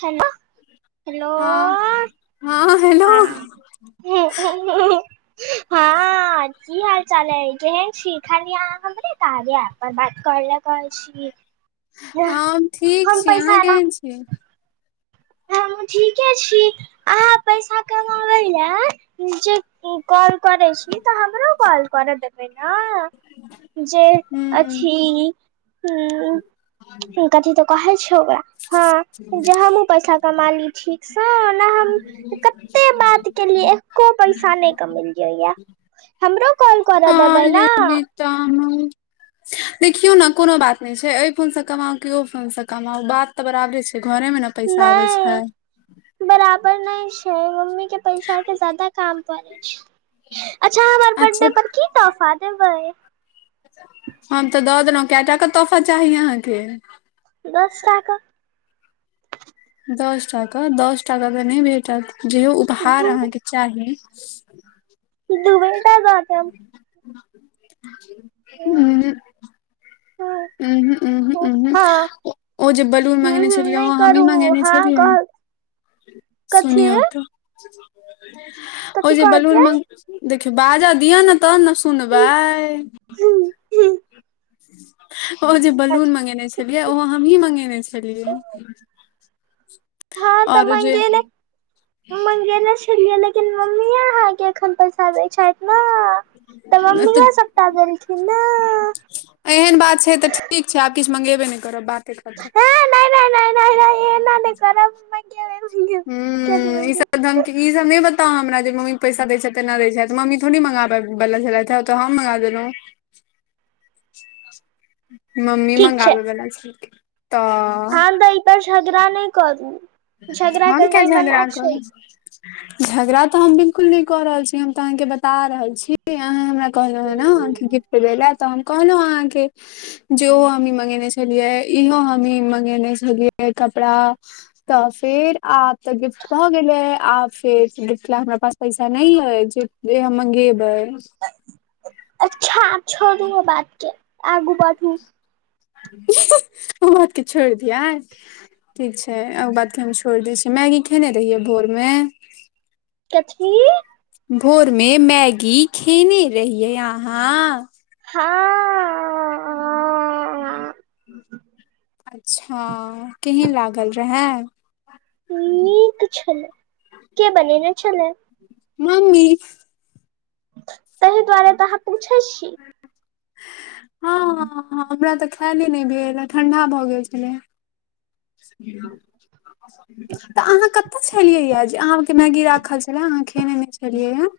Hello hello ह ह‌ hello हँ हँ [unintelligible] कऽ हाल चाल अइ खाली अहाँ हमरे कार्या ऐप मे बात कर ले कहे छी। यह हम ठीक कम छी अहाँ पैसा ह न [unintelligible] हमुं ठीके छी। अहां पैसा कमाबै लै जे काॅल करै छी त हमरो कॉल कर दे देबै ना जे हूँ अथि उम्म कथी त कहै छै ओकरा हँ जे [unintelligible] [unintelligible] कमा ली ठीक स नै हम कत्ते बात केलियै, एको पैसा नहि त मिल जाइयै, हमरो कॉल करऽ हँ देबै न। [unintelligible] देखियौ न कोनो बात नहि छै एहि फोनस कमाउ कि ओ फोनस कमाउ बात त बराबरे छै घरे मे न पैसा अबै छै। नहि बराबर नहि छै मम्मी के पैसा के ज्यादा काम पड़ै छै, अच्छ अच्छा की तोफा देबै? हम तऽ दऽ देलहुँ कैटा क तोफा चाही अहाँके। दस टा क दस टाक दस टाक त नहि भेटत, जेहो दू उपहार अहाँके चाही दूएटा द देब। ऊंऽऽऽ‌ हँ उहूं उहूं हूँ उहूं। ओ जे बलून मंगेने हूँ छलियै नहि ओ हमही करू मंगेने हँ छलियै। कह कथी सुनियौ त ओ कथी जे बलून कहलियै मंग देखियौ बाज दिय न तहन न सुनबै। हूम्म ओ जे बलून मंगेने छलियै ओहो हमहीं मंगेने छलियै़। हँ तऽ मंगेने मंगेने छे छैलियै लेकिन मम्मीये अहाँके एखन पैसा दै छैथ ना। तऽ तऽ मम्मीेये सबटा देलखिन ना। एहन बात छै तऽ ठीक छै आब किछ मंगेबे नहि करब बाते खतम। नै नै हे एना नहि करब [unintelligible] मंगेबै किया नहि हूं ई मंगेबै सभ [unintelligible] ई सब नहि बताउ हमरा जे मम्मी पैसा देैत छथि एना दै छथि मम्मी थोड़ी मँंगाबै बला छेलैथ है। तऽ हम मंगा देेलहुं। मम्मी मंगाबै बला छलखिन तऽ। हॅं तऽ एहि पर झगड़ा नहि करू, झगड़ा हम किया करनाइ झगड़ा मना छै। करब झगड़ा तऽ हम बिल्कुल नहि कऽ रहल छी हम तऽ अहाँके बता रहल छी, अहाँ हमरा कहलौं हैं न कि गिफ्ट दैलै तऽ हम कहलौं अहाँके जे ओ हमही मंगेने छलियै इहो हमही मंगेने छलियै कपड़ा तऽ फेर आब तऽ गिफ्ट भऽ गेलै आब फेर गिफ्ट लै हमरा पास पैसा नहि अइछ। जे हम मंगेबै। अच्छा आब छोडु ओ बातके आगू बढू। ही ही ओ बात के छोड़ि दियै ठीक छै ओ बातके हम छोड़ि दै छियै, मैगी खेने रहियै भोरमे। कथीऽऽ? भोरमे मैगी खेने रहियै अहाँ। हां। अच्छा केहन लागल रहै। नीक छलए के बनेने छलए। मम्मी। ताहि दुआरे तऽ अहाँ पूछै छी। हँ- हँ- हँ हमरा तऽ खायले नहि भेल ह ठण्डा भऽ गेल छलै है। त अहां कतय छलियै है जे। अहाँके मैगी राखल छलै, अहाँ खेने नय छलियै हँ।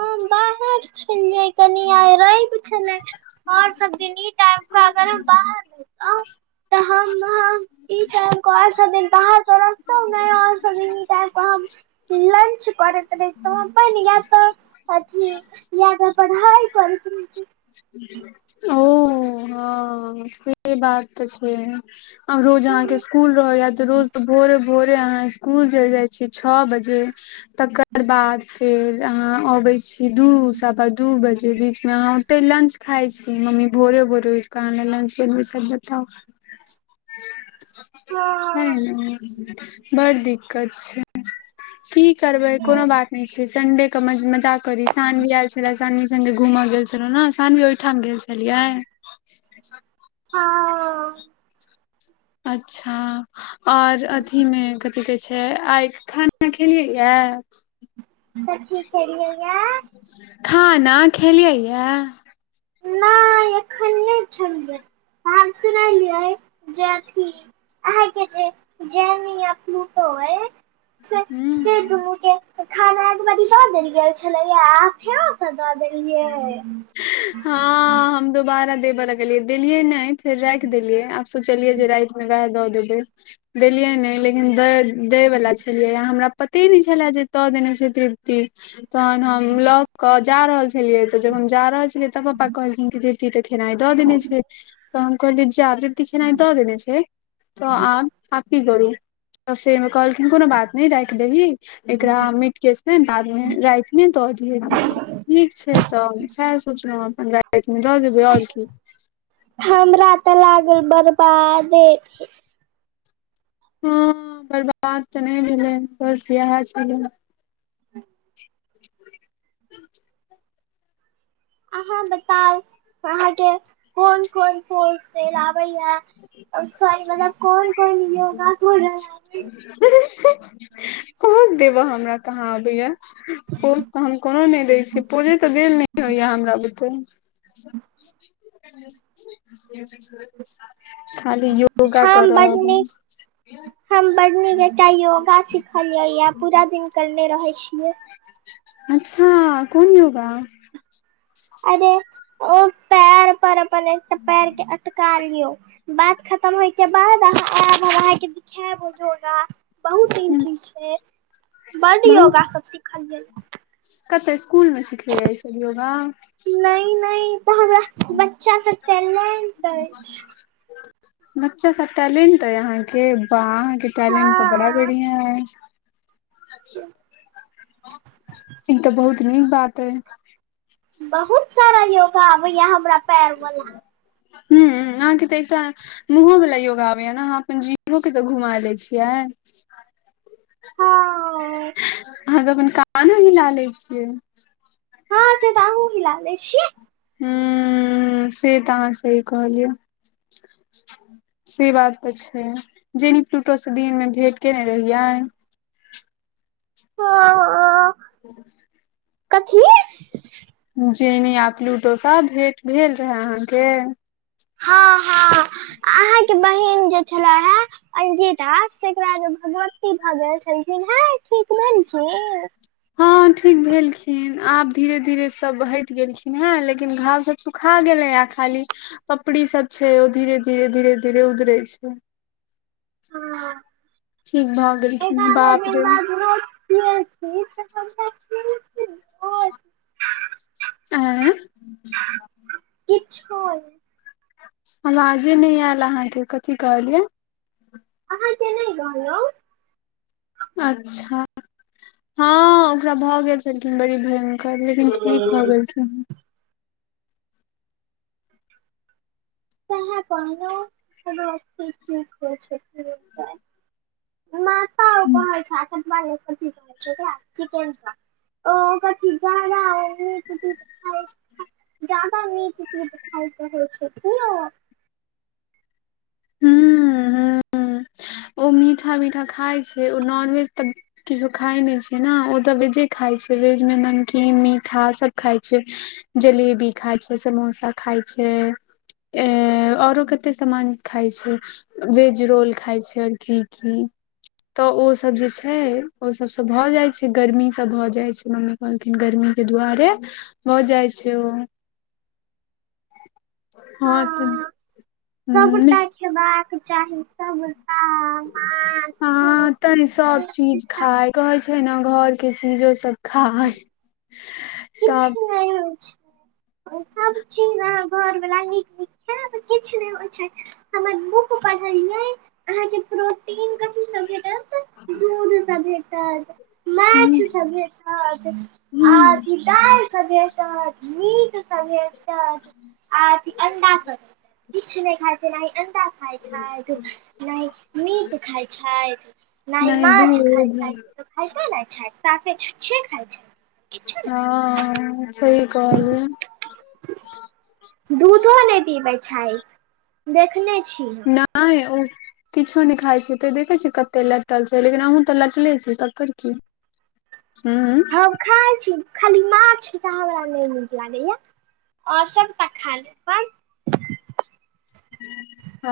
हम बाहर छलियै कनि आइ रैब छलै और सब दिन टाइ के अगर हम बाहर रहितौं तऽ हम [inaudible] ई टाइम कऽ और सब दिन बाहर तऽ रहतौं नै, और सब दिन ई टाईम के हम लंच करैत रहितौं अपन या तऽ अथी या तऽ पढ़ाइ करैत रैहतौं। [inaudible] ओ। हं से बात तऽ छै, आब रोज अहाँके स्कुल रहैया तऽ रोज तऽ भोरे भोरे अहाँ इसकुल चलि जाइ छियै छ बजे। तकर बाद फेर अहाँ अबै छी, दू सवा दू बजें बीचमे अहाँ ओते लंच खाइ छी मम्मी भोरे- भोरे उठ कऽ आहां लेल लंच बनबए छैथ बताउ। छै हँ ना। बड़ दिक्कत छै, की करबै कोनो बात नै छै, संडेके मजाक करि सानवी आयल छलै, सानवी सङ्गे घूमऽ गेल छलहुँ ने, सानवी ओहिठाम गेल छलियै। [inaudible] हँ अच्छा! और अथी मे कथिकहै छै, आइ खाना खेलियै यए। कथी खेलीयहए। खाना खेलियइए। ह [inaudible] अखन नइ खलीयै, बात सुनलियै जे अथी अहाँके जे जैनियों पुलूटो अए। सेू हूँ से दुनू के खाना। खेनाय दऽ देल गेल छलियै हं, अहां फेरो स दऽ दलियै। हँ हम दोबारा देबऽ ले गेलियै देलियए ने। फेर राखि देलियै आब सोचलियै जे रातिमे वएह दऽ देबै। देलियै ने लेकिन दै वला छलियै ह, हमरा पते नै छलए जे दऽ देने छथिन। तहन हम लऽ कऽ जा रहल छी। छलयै तऽ जब हम जा रहल छलै तऽ प्पा कहल कि तऽ खेनाइ दऽ देने छै, तऽ हम कहलिय जा तऽ खेनाइ दऽ देने छै तऽ आ की करू, तऽ फेर कहलखिन कोनो बात नहि राखि देही एकरा मिट केस में बाद में रातिमे दऽ दिये, ठीक छै तऽ सएह सोचलहु अपन। रैत मे दऽ देबै और की। हमरा तऽ लागल बरबादे हे हँ बर्बाद तऽ नहि भेलैय, बस इहे छलै। आहाँ बताउ, आहाॅ के कोन- कोन पोज दैयल आबैये। और सॉरी मतलब कोन- कोन योगा कोन रहय। हँअ- हँअ, पोज देबय हमरा कहाँ अबैया। पोज तऽ हम कोनो नहि दैय छियै, पोजे तऽ देल नए नहि होय हमरा बुते। [unintelligible] खाली योगा हम करअ बड अबै नीक हम बड नीक एकटा योगा सिखलियै या, पूरा दिन करने रहैय छीयै। अच्छा कोन योगा। अरे ओ पैर पर बनै पैरके अटका लियौ। बात खतम होय के बाद अहाँ आयब, हम अहाँके सिखैब वो जोगा। बहुत तीन चीज छैय, बड योगा सब सिखलियै। कतय स्कुल मे सिखबैया इ सब योगा। नहि- नहि ई तऽ हमरा बच्चा स टैलेंट अछि। बच्चा स टैलेंट अहि अहाँके, वाह अहाँके टैलेंट तऽ बड़ा हँ बढ़िया अछि। [unintelligible] ई तऽ बहुत नीक बात अहि। बहुत सारा योगा आबैये हमरा पैर वाला। हुँउ अहाँके त एकटा मुँहो वला योगा आबैये न, अहाँ अप्पन जीवो के तऽ घुमा लय छियै। हँ अहाँके अप्पन कानो हिला लय छियै। हँ से बाहुँ हिला लैय छियै। हूँउ से तऽ अहाँ सही कहलियै। से बात तऽ छैय, जेनी प्लूटो से दिनमे भेंट केने रहियै। हँअ- हँअ। [unintelligible] ह। चेनी आ प्लूटो सब भेंट भेल रहय अहाँ के? हँ- हँ अहाँके बहिन जे छला है अंजीता तेकरा जे भगवती भऽ गेल छेलखिन हैं ठीक भेलखिन। हँ ठीक भेलखिन आब धीरे धीरे सभ हटि गेलखिन हँ, लेकिन घाव सभ सुखा गेलै ये खाली पपड़ी सब छैय ओ धीरे- धीरे- धीरे- धीरे ओदरै छैय। हँ ठीक भऽ गेलखिन हे बाप रे [unintelligible] हमरा [inaudible] अए छअइ अवाजे नहि आयल अहाँ के कथी कहलियै। अहाँ के नहि कहलहुँ। अच्छा, हँ ओकरा भऽ गेल छलखिन बड़ी भयं कर लेकिन ठीक भऽ गेलखिन। कहाँ कहलउ, आहाॅ [unintelligible] माता ओ हूँ कहै छैय, अकर बाद की कहै छैय ओकरा चिकेन पॉक्स। ओ ओकर की जादा ओ उँच दिखाय छैय। ज्यादा मीठ तीठ खाइत रहै छैथ कि ओ हूँउ- हूँउ ओ मीठा- मीठा खाय छैय, ओ नॉनवेज तऽ किछो खाय नहि छैय ने ओ तऽ वेजे खाय छैय वेज मे नमकीन मीठा सब खाय छैय। जलेबी खाय छैय समोसा खाय छैय। ऐं औरो कते सामान खाय छैय वेज रोल खाय छैय। [unintelligible] तऽ ओसभ जे छैय ओ सभसँ भऽ जाय छैय गर्मीसँ भऽ जाय छैय मम्मी कहलखिन गर्मी के दुआरे भऽ जाइ छैय ओ। हँ तऽ नहि सभटा खेबाक चाही सभटा। हँ तनी सब चीज सब खाय कहै छैयने घर के चीजो सब खाय सब किछु नहि है छैय। सब चीज ने घरवाल नीक नीक खाएब किछु नहि होइ छैय। हमर बुक पढ़लिय अहाँके प्रोटीन कथी सबके दूध सब भेंटत, हुं माछ सब भेंटत, आर हुं दायल सब भेंटत, मीट सब भें टत, आर अंडासब इ नहि खाइ छैय नहि अ खाइत छथि नहि मीट खाइत छथि नहि माछ खाइत छथि। खाइते ने छैय साफे छुछे खाइ छैय। हँ सही कहलये। दूधो नहि पीबै छैय देखने छी। नहाय ये ओ। किछो नहि खाइत छैय तऽ देखै छियै कते लेटल छैय लेकिन अहूँ तऽ लेटले छी तकर की। हू। हम खाइ छी खाली माछ तऽ हमरा नहि नीक लागैया। आओर सबटा खा लेबन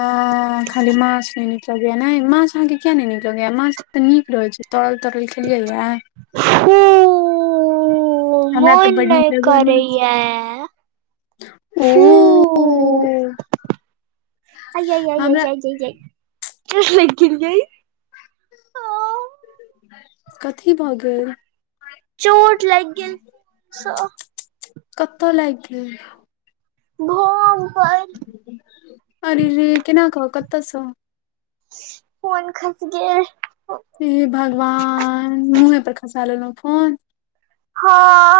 अं खाली माछ नहि निक लगै ये नहि माछ अहाँक किया नहि निक लगै ये माछ तऽ नीक रहैत छैय तरल-तरल खेलियैए? हूं ऊं ऊं ऊं, हमरा तऽ मोन बड नीक नहि लगैया माछ करैये। ओ फू ऊ ऊ ऊ। [unintelligible] हमरा चोट लागि गेल ये। कथी भऽ गेल? चोट लायग गेल स कतऽ लाइग गेल? भोम पर। अरे रे, केना क, कतऽसँ? फोन खस गेल। हे भगवान, मुँहे पर खसा लेलों फोन। हँ।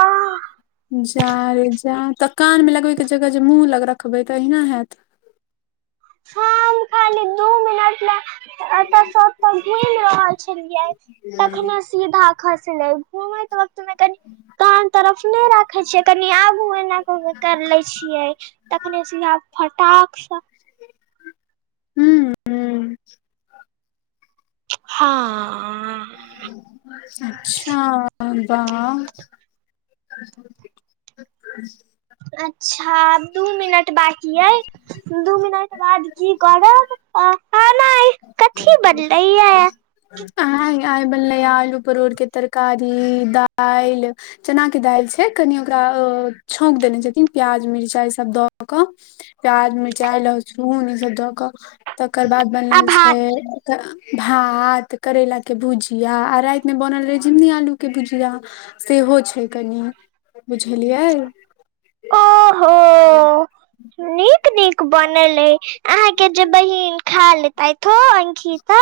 जा रे जा, तऽ कान मे लगबे के जगह जे मुँह लग रखबै तऽ अहिना हैत। हम खाली दू मिनट लऽ एतय सब ओतऽ घुमि रहल छलियै, तखने सीधा खसले। घूमैऽ वक्तमे कनि कान तरसले से राखे छियै, कनि आगू एना क के कर ले छियै तखने सिया फटाकसँ हूंउंऽ- हांऽ- अच्छा बाह [inaudible] अच्छा दू मिनट बाकी ऐऽ, दू मिनट बाद की करब, आ खाना आय कथी बजलैयैऽ? आय? आय बनलैयैऽ आलू परोड़ के तरकारी, दाइल चनाक के दाइल छै। कनि ओकरा अ छौँंक देने छथिन प्याज, मिर्चाइ सभ दऽ कऽ प्याज, मिरचाई, लहसुन ईसभ दऽ कऽ। तकर बाद बनल आभात छै भात, करैला के भुजिया आ राइत में बनल रहय झिंगनी आलू के भुजिया सेहो छै कनि बुझलियै? ओहो नीक नीक बनल अय अहाँ के जे बहिन खा लेतैथ ओ खीता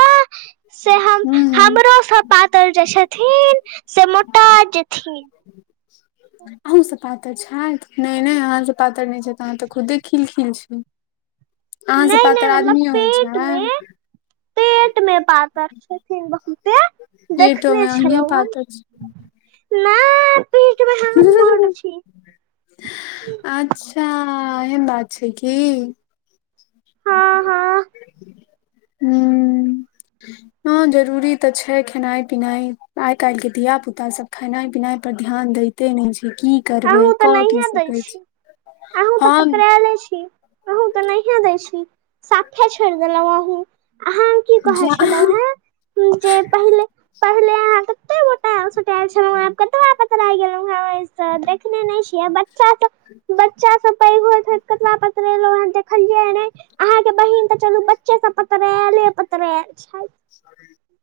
से हम हूँ -हमरोसँ जे पातर छथिन से मोटा जेथि। अहूँ सब पातर छैथ नय नय अहाँ स पातर नय छैथ, अहाँ तऽ खुद्दे खिलखिल छी। [inaudible] से नय नय पातर मतलब आदमियो होइ पेट मे, छै पेट मे पातर छथिन बहुत। सेऽ पेटो देखने मे अहिये छलहुँहें। पातर छी। पेट में हम्मर छी। अच्छाऽ एहेन बात छै की? हँ हँ हूंऽ। हं जरूरी त छै खेनाई पिनाय। आइ काइल के धिया -पुता सब खनाई पिनाय पर ध्यान दय्- ते नय छै की? करबै अहुं तऽ कऽ की नहिएं दै सकै छी। अहूँ तऽ हम पतरैले छी। अहूँ तऽ नहियें दै छी। साफे छोइड़ देलहुँ अहूँ। अहां की कहे जा छलहुहें की जे पहिले- पहिले अहां कत्ते मोटैल सो- मौटैल छलहुहें आब कतबा पतरा गेलौहें ओय स देखने नय छियै बट्ट बच्चा सब, बच्चा सब पैघ होइत होइत कतबा पतरेलहुहें देखलियैयै नै अहाँके बहिन तऽ चलू बच्चे सब पतरेले पतरैल छैत। [inaudible]